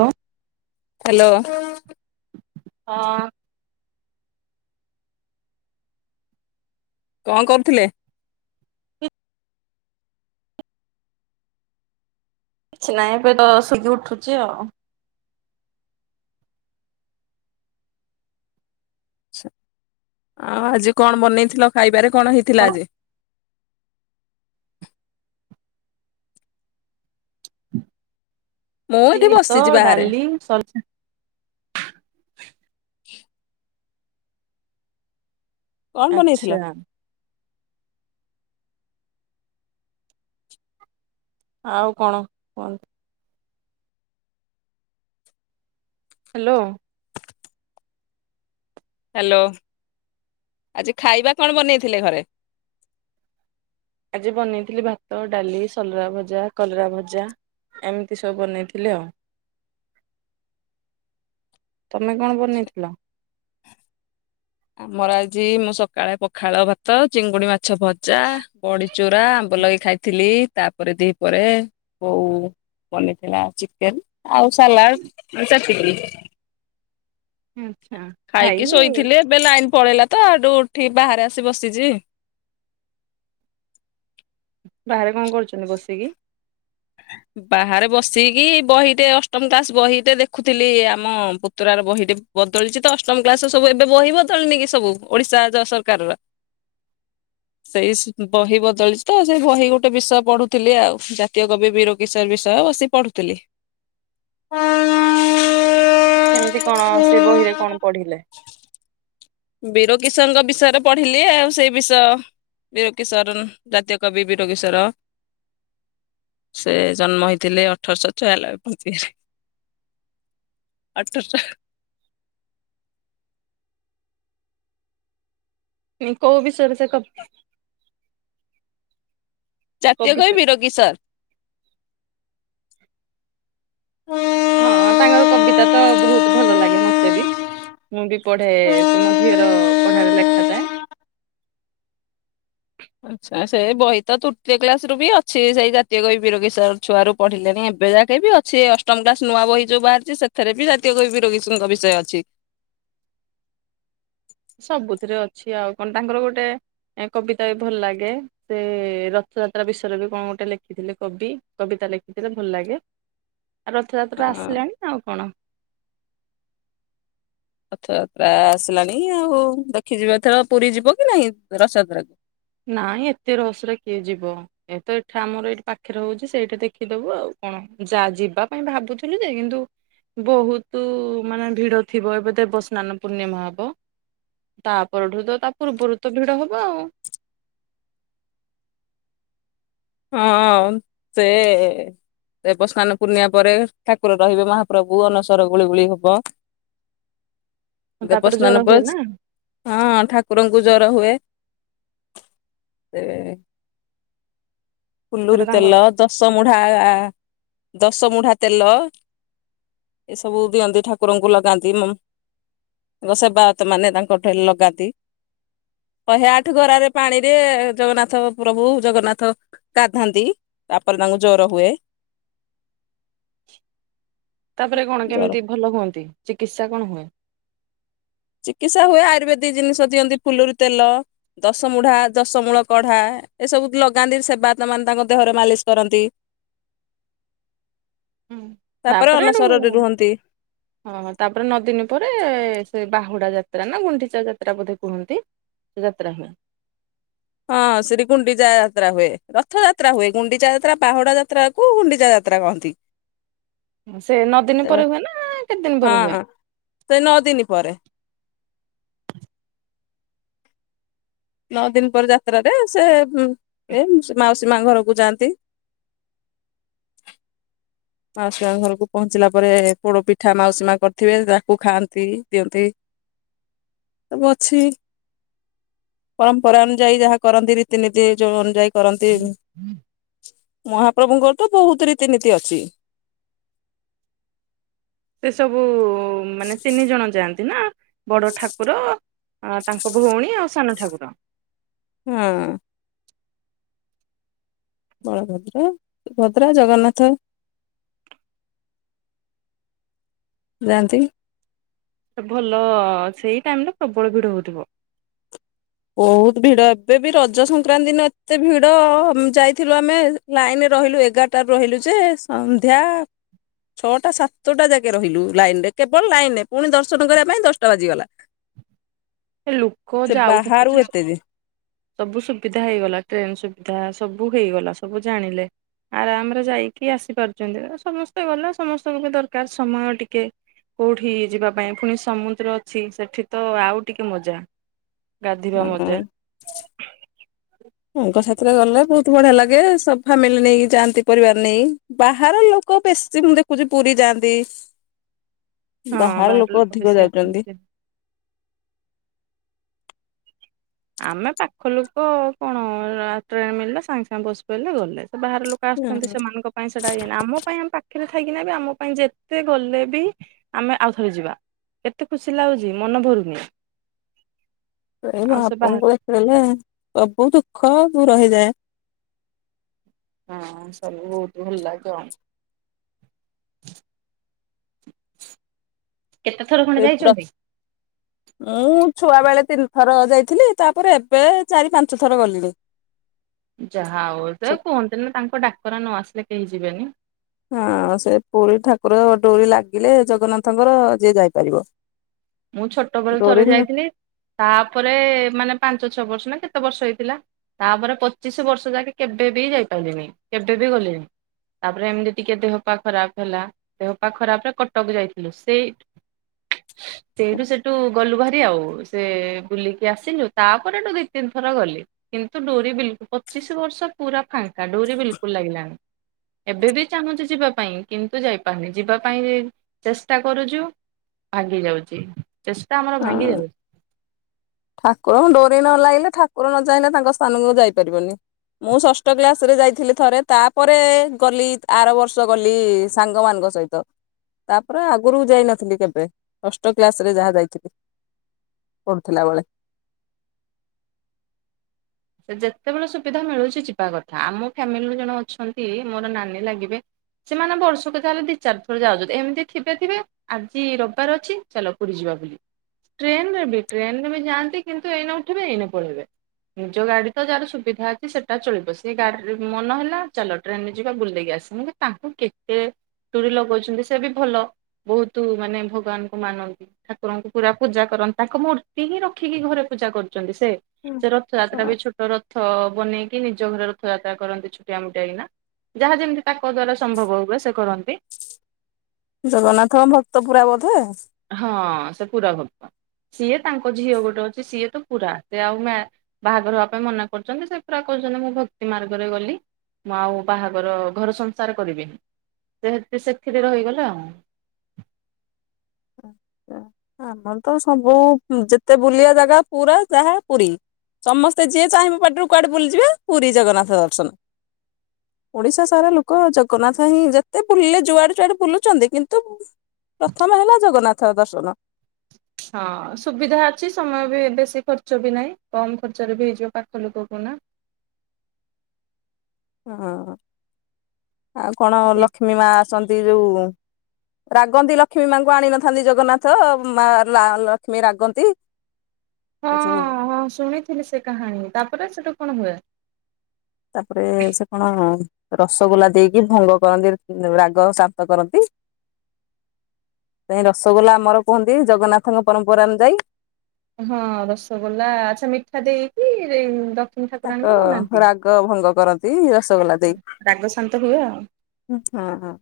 Hello. Hello. ହଁ। କଣ କରୁଥିଲେ? କିଛି ନାହିଁ ଏବେତ ଶୋଇକି ଉଠୁଚି ଆଉ। ଛ ଆଉ ଆଜି କଣ ବନେଇଥିଲ ଖାଇବାରେ କଣ ହେଇଥିଲା ଆଜି? ମୁଁ ଏଠି [unintelligible] ଭାତ ବସିଛି ବାହାରେ। ଡାଲି ସ ହ କଣ ବନେଇଥିଲ? ଆଚ୍ଛା। ଆଉ କଣ କୁହନ୍ତୁ। ହ୍ୟାଲୋ ହ୍ୟାଲୋ ଆଜି ଖାଇବା କଣ ବନେଇଥିଲେ ଘରେ। ଆଜି ବନେଇଥିଲି ଭାତ, ଡାଲି, ସଲରା ଭଜା, କଲରା ଭଜା। ଏମିତି ସବୁ ବନେଇଥିଲି ଆଉ। [inaudible] ତମେ କଣ ବନେଇଥିଲ। ଆମର ଆଜି ମୁଁ ସକାଳେ ପଖାଳ ଭାତ, ଚିଙ୍ଗୁଡି ମାଛ ଭଜା, ବଡି। ଚୁରା ଆମ୍ବ ଲାଗେ ଖାଇଥିଲି ତାପରେ ଦିପହରେ ବୋଉ ବନେଇଥିଲା ଚିକେନ ଆଉ ସାଲାଡ ସେତିକି। ଆଚ୍ଛା। ଖାଇକି ଖାଇନି ଶୋଇଥିଲି ଏବେ ଲାଇନ ପଳେଇଲା ତ ହେଠୁ ଉଠିକି ବାହାରେ ଆସି ବସିଛି। ବାହାରେ କଣ କରୁଛନ୍ତି ବସିକି। ବାହାରେ ବସିକି ବହିଟେ ଅଷ୍ଟମ କ୍ଲାସ ବହିଟେ ଦେଖୁଥିଲି ଆମ ପୁତୁରାର ବହିଟେ। ବଦଳିଛି ତ ଅଷ୍ଟମ କ୍ଲାସ ସବୁ ଏବେ ବହି ବଦଳିନି କି ସବୁ ଓଡିଶା ଯ ସରକାରର। ସେଇସ୍ ସେଇ ବହି ବଦଳିଚି ତ ସେଇ ବହି ଗୋଟେ ବିଷୟ ପଢୁଥିଲି ଆଉ ଜାତୀୟ କବି ବୀର କିଶୋର ବିଷୟ ବସି ପଢୁଥିଲି। କେମିତି କଣ ସେ ବହିରେ କଣ ପଢିଲେ। ବୀର କିଶୋରଙ୍କ ବିଷୟରେ ପଢିଲି ଆଉ ସେଇ ବିଷୟ। ବୀର କିଶୋରନ ଜାତୀୟ କବି ବୀର କିଶୋର। ସେ ଜନ୍ମ ହେଇଥିଲେ ଅଠରଶହ ଛୟାନବେ ପଞ୍ଚିରେ। ଆଠଶ ହ୍ କୋଉ ବିଷୟରେ ସେ କବି ଜାତୀୟ କବିତା କବି ବୀର କିଶୋର। ହଁ ତାଙ୍କର କବିତା ତ ବହୁତ ଭଲ ଲାଗେ ମତେ ବି। ମୁଁ ବି ପଢେ ସେ ମୋ ଝିଅର ପଢାରେ ଲେଖା ଥାଏ। ଆଚ୍ଛା ସେ ବହି ତ ତୃତୀୟ କ୍ଲାସ ରୁ ବି ଅଛି ସେଇ ଜାତୀୟ କବି ବୀର କିଶୋର ଛୁଆରୁ ପଢିଲେଣି ଏବେ ଯାକେ ବି ଅଛି। ସେ ଅଷ୍ଟମ କ୍ଲାସ ନୂଆ ବହି ଯୋଉ ବାହାରିଛି ସେଥିରେ ବି ଜାତୀୟ କବି ବୀର କିଶୋରଙ୍କ ବିଷୟ ଅଛି। ସବୁଥିରେ ଅଛି ଆଉ କଣ ତାଙ୍କର ଗୋଟେ କବିତା ବି ଭଲ ଲାଗେ। ସେ ରଥଯାତ୍ରା ବିଷୟରେ ବି କଣ ଗୋଟେ ଲେଖିଥିଲେ କବି କବିତା ଲେଖିଥିଲେ ଭଲ ଲାଗେ। ରଥଯାତ୍ରା ହଁ ଆସିଲାଣି ଆଉ କଣ। ରଥଯାତ୍ରା ଆସିଲାଣି ଆଉ ଦେଖିଯିବ ଏଥର ପୁରୀ ଯିବ କି ନାଇଁ ରଥଯାତ୍ରାକୁ ନାଇଁ ଏତେ ରସରେ କିଏ ଯିବ। ଏ ତ ଏଠା ଆମର ଏଇଠି ପାଖରେ ହଉଛି ସେଇଟା ଦେଖିଦବୁ ଆଉ କଣ ଯା ଯିବା ପାଇଁ ଭାବୁଥିଲୁ ଯେ କିନ୍ତୁ ବହୁତୁ ମାନେ ଭିଡ ଥିବ ଏବେ ଦେବସ୍ନାନ ପୂର୍ଣ୍ଣିମା ହବ। ତା ପରଠୁ ତ ତା ପୂର୍ବରୁ ତ ଭିଡ ହବ ଆଉ। ହଁ ସେ ଦେବସ୍ନାନ ପୂର୍ଣ୍ଣିଆ ପରେ ଠାକୁର ରହିବେ ମହାପ୍ରଭୁ ଅନସର ଗୁଳିଗୁଳି ହବ ତାପରେ ଜର ଦେବସ୍ନାନ ହୁଏ ନା ବସ୍ ହଁ ଠାକୁରଙ୍କୁ ଜର ହୁଏ ଏ ସେଟା ଫୁଲୁୁରୀ ତାଙ୍କ ତେଲ, ଦଶମୁଢା ଆ ଆ ଦଶମୁଢା ତେଲ ଏସବୁ ଦିଅନ୍ତି ଠାକୁରଙ୍କୁ ଲଗାନ୍ତି ମ ସେବାୟତ ମାନେ ତାଙ୍କଠେଇ ଲଗାନ୍ତି। ଶହେ ଆଠ ଗରାରେ ପାଣିରେ ଜଗନ୍ନାଥ ପ୍ରଭୁ ଜଗନ୍ନାଥ ଗାଧାନ୍ତି ତାପରେ ତାଙ୍କୁ ଜର ହୁଏ। ତାପରେ କଣ ଜର କେମିତି ଭଲ ହୁଅନ୍ତି? ଚିକିତ୍ସା କଣ ହୁଏ? ଚିକିତ୍ସା ହୁଏ ଆୟୁର୍ବେଦିକ ଜିନିଷ ଦିଅନ୍ତି ଫୁଲରୁ ତେଲ ଦଶମୂଢା ଦଶମୂଳ କଢା ଏସବୁ ଲଗାନ୍ତି ସେବାୟତମାନେ ତାଙ୍କ ଦେହରେ ମାଲିସ କରନ୍ତି। ହୁଁ ତାପରେ ଅନସରରେ ରୁହନ୍ତି। ହଁ ହଁ ତାପରେ ନଦିନ ପରେ ସେ ବାହୁଡା ଯାତ୍ରା ନା ଗୁଣ୍ଡିିଚା ଯାତ୍ରା ବୋଧେ କୁହନ୍ତି। ଯାତ୍ରା ହୁଏ। ହଁ ସେଠି ଗୁଣ୍ଡିଚା ଯାତ୍ରା ହୁଏ ରଥ ଯାତ୍ରା ହୁଏ ଗୁଣ୍ଡିଚା ଯାତ୍ରା ବାହୁଡା ଯାତ୍ରା କୋଉ ଗୁଣ୍ଡିଚା ଯାତ୍ରା କହନ୍ତି? ସେ ନଅ ଦିନ ପରେ ହୁଏ ନା କେତେ ଦିନ ପରେ ହୁଏ? ସେ ନଅ ଦିନି ପରେ। ନଅ ଦିନ ପରେ ଯାତ୍ରାରେ ସେ ଏ ମାଉସୀ ମା ଘରକୁ ଯାଆନ୍ତି ମାଉସୀ ମା ଘରକୁ ପହଞ୍ଚିଲା ପରେ ପୋଡ ପିଠା ମାଉସୀ ମା କରିଥିବେ ତାକୁ ଖାଆନ୍ତି ଦିଅନ୍ତି। ଆଉ ଅଛି ପରମ୍ପରା ଅନୁଯାୟୀ ଯାହା କରନ୍ତି ରୀତିନୀତି ଏ ଯୋଉ ଅନୁଯାୟୀ କରନ୍ତି ମହାପ୍ରଭୁଙ୍କର ତ ବହୁତ ରୀତିନୀତି ଅଛି। ସେ ସବୁ ମାନେ ତିନି ଜଣ ଯାଆନ୍ତି ନା ବଡ ଠାକୁର ତାଙ୍କ ଭଉଣୀ ଆଉ ସାନ ଠାକୁର ହଁ। ବଳଭଦ୍ର, ସୁଭଦ୍ରା, ଜଗନ୍ନାଥ। ଯାନ୍ତି। ଭଲ ସେଇ ଟାଇମରେ ପ୍ରବଳ ଭିଡ ହଉଥିବ। ବହୁତ ଭିଡ ଏବେ ବି ରଜ ସଂକ୍ରାନ୍ତି ଦିନ ଏତେ ଭିଡ ଯାଇଥିଲୁ ଆମେ। ଲାଇନରେ ରହିଲୁ ଏଗାରଟାରୁ ରହିଲୁ ଯେ ସନ୍ଧ୍ୟା ଛଅଟା ସାତଟା ଯାକେ ରହିଲୁ ଲାଇନ ରେ କେବଳ ଲାଇନରେ ପୁଣି ଦର୍ଶନ କରିବା ପାଇଁ ଦଶଟା ବାଜିଗଲା। ଏ ଲୋକ ସେ ଯାଉଛନ୍ତି ବାହାରୁ ନା ସେ ଏତେ ଯେ ସବୁ ସୁବିଧା ହେଇଗଲା ଟ୍ରେନ ସୁବିଧା ସବୁ ହେଇଗଲା ସବୁ ଜାଣିଲେ ଆରାମରେ ଯାଇକି ଆସିପାରୁଛନ୍ତି ସମସ୍ତେ ଗଲେ ସମସ୍ତଙ୍କୁ ବି ଦରକାର ସମୟ ଟିକେ କୋଉଠି ଯିବା ପାଇଁ ପୁଣି ସମୁଦ୍ର ଅଛି ସେଠି ତ ଆଉ ଟିକେ ମଜା। ଗାଧିବା ମଜା। [unintelligible] [inaudible] ସାଙ୍ଗ ସାଥିରେ ଗଲେ ବହୁତ ବଢିଆ ଲାଗେ ସବୁ ଫାମିଲି ନେଇକି ଯାଆନ୍ତି ପରିବାର ନେଇ ବାହାର ଲୋକ ଲୋକ ବେଶୀ ମୁଁ ଦେଖୁଛି ପୁରୀ ଯାଆନ୍ତି ହଁ ବାହାର ଲୋକ ଅଧିକ ବେଶୀ ଯାଉଛନ୍ତି। ଆସନ୍ତି। ଆମେ ପାଖ ଲୋକ କଣ ଟ୍ରେନ ମିଳିଲେ ସାଙ୍ଗେ ସାଙ୍ଗେ ବସି ପାଇଲେ ଗଲେ। ବାହାରେ ଲୋକ ଆସୁଛନ୍ତି ହୁଁ ସେମାନଙ୍କ ପାଇଁ ସେଟା ହେଇଏନି ଆମ ପାଇଁ ଆମେ ପାଖରେ ଥାଇକିନା ବି ଆମ ପାଇଁ ଯେତେ ଗଲେ ବି ଆମେ ଆଉଥରେ ଯିବା କେତେ ଖୁସି ଲାଗୁଛି ମନ ଭରୁନି। ଏଇ ମା ଆଉ ସେ ବାହାର [unintelligible] ସବୁ ଦୁଃଖ ଦୂର ହେଇଯାଏ। ହଁ ସବୁ ବହୁତ ଭଲ [unintelligible] [unintelligible] କେତେ ଥର ଖଣ୍ଡେ ଯାଇଛନ୍ତି? [unintelligible] ମୁଁ ଛୁଆ ବେଳେ ତିନି ଥର ଯାଇଥିଲି ତାପରେ ଏବେ ଚାରି ପାଞ୍ଚ ଥର ଗଲିଣି ଯାହା ହଉ ତ କୁହନ୍ତି ନା ତାଙ୍କ ଡାକରା ନ ଆସିଲେ କେହି ଯିବେନି। ହଁ ସେ ପୁରୀ ଠାକୁର ଡୋରି ଲାଗିଲେ ଜଗନ୍ନାଥଙ୍କର ଯିଏ ଯାଇପାରିବ। ମୁଁ ଛୋଟବେଳେ ଡୋରି ଥରେ ନ ଯାଇଥିଲି ତାପରେ ମାନେ ପାଞ୍ଚ ଛଅ ବର୍ଷ ନା କେତେ ବର୍ଷ ହେଇଥିଲା। ତାପରେ ପଚିଶ ବର୍ଷ ଯାକେ କେବେ ବି ଯାଇପାରିଲନି କେବେ ବି ଗଲିଣିି। ତାପରେ ଏମିତି ଟିକେ ଦେହ ପା ଖରାପ ହେଲା ଦେହପା ଖରାପ ରେ କଟକ ଯାଇଥିଲୁ। ସେ [inaudible] ସେଇଠୁ ସେଇଠୁ ଗଲୁ ଭାରି ଆଉ ସେ ବୁଲିକି ଆସିଲୁ ତାପରେ ଦୁଇ ତିନି ଥର ଗଲି। କିନ୍ତୁ ଡୋରି ବିଲକୁଲ ପଚିଶି ବର୍ଷ ପୁରା ଫାଙ୍କା ଡୋରି ବିଲକୁଲ ଲାଗିଲାଣିି। ଏବେ ବି ଚାହୁଁଛି ଯିବା ପାଇଁ କିନ୍ତୁ ଯାଇପାରୁନି ଯିବା ପାଇଁ ଚେଷ୍ଟା କରୁଛୁ। ଭାଙ୍ଗି ଯାଉଛି ଚେଷ୍ଟା ଆମର ଭାଙ୍ଗି ଯାଉଛି। ଠାକୁରଙ୍କୁ ଡୋରି ନ ଲାଗିଲେ ଠାକୁର ନ ଯାଇଁଲେ ତାଙ୍କ ସ୍ଥାନକୁ ଯାଇପାରିବନି। ମୁଁ ଷଷ୍ଠ କ୍ଳାସ ରେ ଯାଇଥିଲି ଥରେ ତାପରେ ଗଲି ଆର ବର୍ଷ ଗଲି ସାଙ୍ଗ ମାନଙ୍କ ତାପରେ ଆଗରୁକୁ ଯାଇ ନଥିଲି କେବେ ଷଷ୍ଟ କ୍ଲାସ୍ ରେ ଯାହା ଯାଇଥିଲି। ପଡୁଥିଲା ବେଳେ। ସେ ଯେତେବେଳେ ସୁବିଧା ମିଳୁଛି ଯିବା କଥା। ଆମ ଫ୍ୟାମିଲିରୁ ଜଣେ ଅଛନ୍ତି ମୋର ନାନୀ ଲାଗିବେ- ସେମାନେ ବର୍ଷକ ତାହ ହେଲେ ଦି ଚାରି ଥରେ ଯାଉଛନ୍ତି। ଏମିତି ଥିବେ ଥିବେ ଆଜି ରବିବାର ଅଛି ଚାଲ ପୁରୁରୀ ଯିବା ବୁଲି। ଟ୍ରେନ ରେ ବି ଟ୍ରେନ ରେ ବି ଯାଆନ୍ତି କିନ୍ତୁ ଏଇନେ ଉଠିବେ ଏଇନା ଲେଇବେ। ନିଜ ଗାଡି ତ ଯାହାର ସୁବିଧା ଅଛି ସେଟା ଚଳିବ ସେ ଗାଡ଼ିରେ ମନ ହେଲା ଚାଲ ଟ୍ରେନରେ ଯିବା ବୁଲ ଦେଇେଇକି ଆସେ। ତାଙ୍କୁ କେତେ ଡୋରି ଲଗଉଛନ୍ତି ସେ ବି ଭଲ ବହୁତ ମାନେ ଭଗବାନଙ୍କୁ ମାନନ୍ତି। ଠାକୁରଙ୍କୁ ପୁରା ପୂଜା କରନ୍ତି ତାଙ୍କ ମୂର୍ତ୍ତି ହିଁ ରଖିକି ଘରେ ପୂଜା କରନ୍ତି। ସେ ସେ ରଥଯାତ୍ରା ବି ଛୋଟ ର ରଥ ବନେଇକି ନିଜ ଘରେ ରଥ ଯାତ୍ରା କରନ୍ତି ଛୁଟିଆ ମୁୁଟିଆ କିନା। ଯାହା ଯେମିତି ତାଙ୍କ ଦ୍ଵାରା ସମ୍ଭବ ହୁଏ ସେ କରନ୍ତି। ଜଗନ୍ନାଥଙ୍କ ଭକ୍ତ ପୁରା ବୋଧେ। ହଁ ସେ ପୁରା ଭକ୍ତ ସିଏ ତାଙ୍କ ଝିଅ ଗୋଟେ ଅଛି ସିଏ ତ ପୁରା ସେ ଆଉ ବାହାଘର ହେବା ପାଇଁ ମନା କରୁଛନ୍ତି ସେ ପୁରା କହୁଛନ୍ତି ମୁଁ ଭକ୍ତି ମାର୍ଗରେ ଗଲି। ମୁଁ ଆଉ ବାହାଘର ଘର ସଂସାର କରିବିନି। ସେ ସେଥିରେ ରହିଗଲା ଆଉ। ଆମର ତ ସବୁ ଯେତେ ବୁଲିବା ଜାଗା ପୁରା ଯାହା ପୁରୀ। ସମସ୍ତେ ଯିଏ ଚାହିଁବୋ ପାଟିରୁ କୁଆଡେ ବୁଲିଯିବା ପୁରୀ ଜଗନ୍ନାଥ ଦର୍ଶନ। ଓଡିଶା ସାରା ଲୋକ ଜଗନ୍ନାଥ ହିଁ ଯେତେ ବୁଲିଲେ ଯୁଆଡେ ଯୁଆଡେ ବୁଲୁଛନ୍ତି କିନ୍ତୁ ପ୍ରଥମ ହେଲା ଜଗନ୍ନାଥ ଦର୍ଶନ। ହଁ ସୁବିଧା ଅଛି ସମୟ ବି ବେଶୀ ଖର୍ଚ୍ଚ ବି ନାହିଁ କମ ଖର୍ଚରେ ବି ହେଇଯିବ ପାଖ ଲୋକ କନା। ହଁ ଆଉ କଣ ସେଇ ଲକ୍ଷ୍ମୀ ମା ଆସନ୍ତି ଯୋଉ ରାଗନ୍ତି ଲକ୍ଷ୍ମୀ ମାଙ୍କୁ ଆଣ ନଥାନ୍ତି ଜଗନ୍ନାଥ ମା ଲକ୍ଷ୍ମୀ ରାଗନ୍ତି। ହଁ ହଁ ଶୁଣିଥିଲି ସେ କାହାଣୀ ତାପରେ ସେଠୁ କଣ ହୁଏ? ତାପରେ ସେ କଣ ରସଗୋଲା ଦେଇକି ଭଙ୍ଗ କରନ୍ତି ରାଗ ଶାନ୍ତ କରନ୍ତି। ରସଗୋଲା ଆମର କୁହନ୍ତି ଜଗନ୍ନାଥଙ୍କ ପରମ୍ପରା ଅନୁଯାୟୀ। ହଁ ରସଗୋଲା ଆଚ୍ଛା ମିଠା ଦେଇକି ଦକ୍ଷିଣୀ ତାଙ୍କ ଠାକୁରାଣୀଙ୍କୁ ବନାନ୍ତି। ରାଗ ଭଙ୍ଗ କରନ୍ତି ରସଗୋଲା ଦେଇକୀ। ରାଗ ଶାନ୍ତ ହୁଏ ଆଉ। ହଁ ହଁ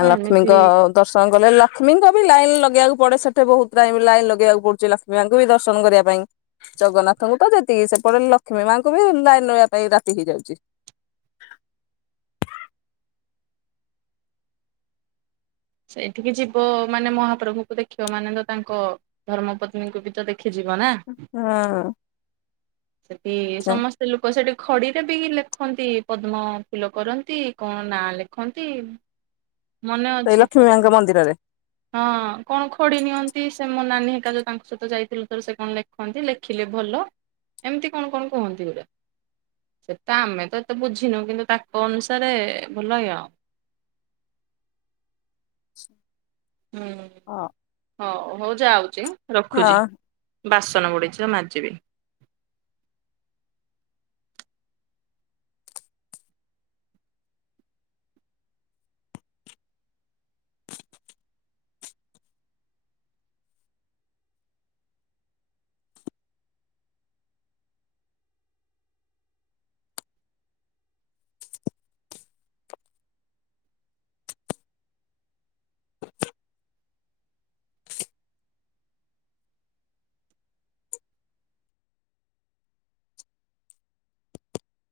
ଆ ହଁ ଏମିତି ଲକ୍ଷ୍ମୀଙ୍କ ଦର୍ଶନ କଲେ ଲକ୍ଷ୍ମୀଙ୍କ ବି ଲାଇନ୍ ଲଗେଇକୁ ପଡେ ସେଠି ବହୁତ ଟାଇମ ଲାଇନ୍ ଲଗେଇବାକୁ ପଡୁଛି ଲକ୍ଷ୍ମୀ ପଙ୍କୁ ବି ଦର୍ଶନ କରିବା ପାଇଁ। ଜଗନ୍ନାଥଙ୍କୁ ତ ଯେତିକି ସେପଟେ ଲକ୍ଷ୍ମୀ ମାଙ୍କୁ ବି ଲାଇନ ରବା ପାଇଁ ରାତି ହେଇଯାଉଛି। ସେଇଠିକି ଯିବ ମାନେ ମହାପ୍ରଭୁଙ୍କୁ ଦେଖିବ ମାନେ ତ ତାଙ୍କ ଧର୍ମ ପତ୍ନୀଙ୍କୁ ବି ତ ଦେଖିଯିବ ନା। ହଁ। ସେଠି ସମସ୍ତେ ସେ ଲୋକ ସେଠି ଖଡିରେ ବି ଲେଖନ୍ତି ପଦ୍ମ ଫୁଲ କରନ୍ତି କଣ ନାଁ ଲେଖନ୍ତି ମନେ ଅଛି ସେଇ ଲକ୍ଷ୍ମୀ ଥରେ ମାଙ୍କ ମନ୍ଦିରରେ? ହଁ କଣ ଖଡି ନିଅନ୍ତି ସେ ମୋ ନାନୀ ହେରିକା ତାଙ୍କ ସହିତ ଯାଇଥିଲୁ ଥରେ ସେ କଣ ଲେଖ କୁହନ୍ତି ଲେଖିଲେ ଭଲ। ଏମିତି କଣ କଣ କୁହନ୍ତି ଗୁରେ। ସେଟା ଆମେ ତ ଏତେ ବୁଝିନୁ କିନ୍ତୁ ତାଙ୍କ ଅନୁସାରେ ଭଲ ଲ ଆଛ [inaudible] ହୁଁ ହଁ ହଉ ଯାଉଛି ରଖୁଛି। ହଁ। ବାସନ ପଡିଛି ତ ମାଜିବି।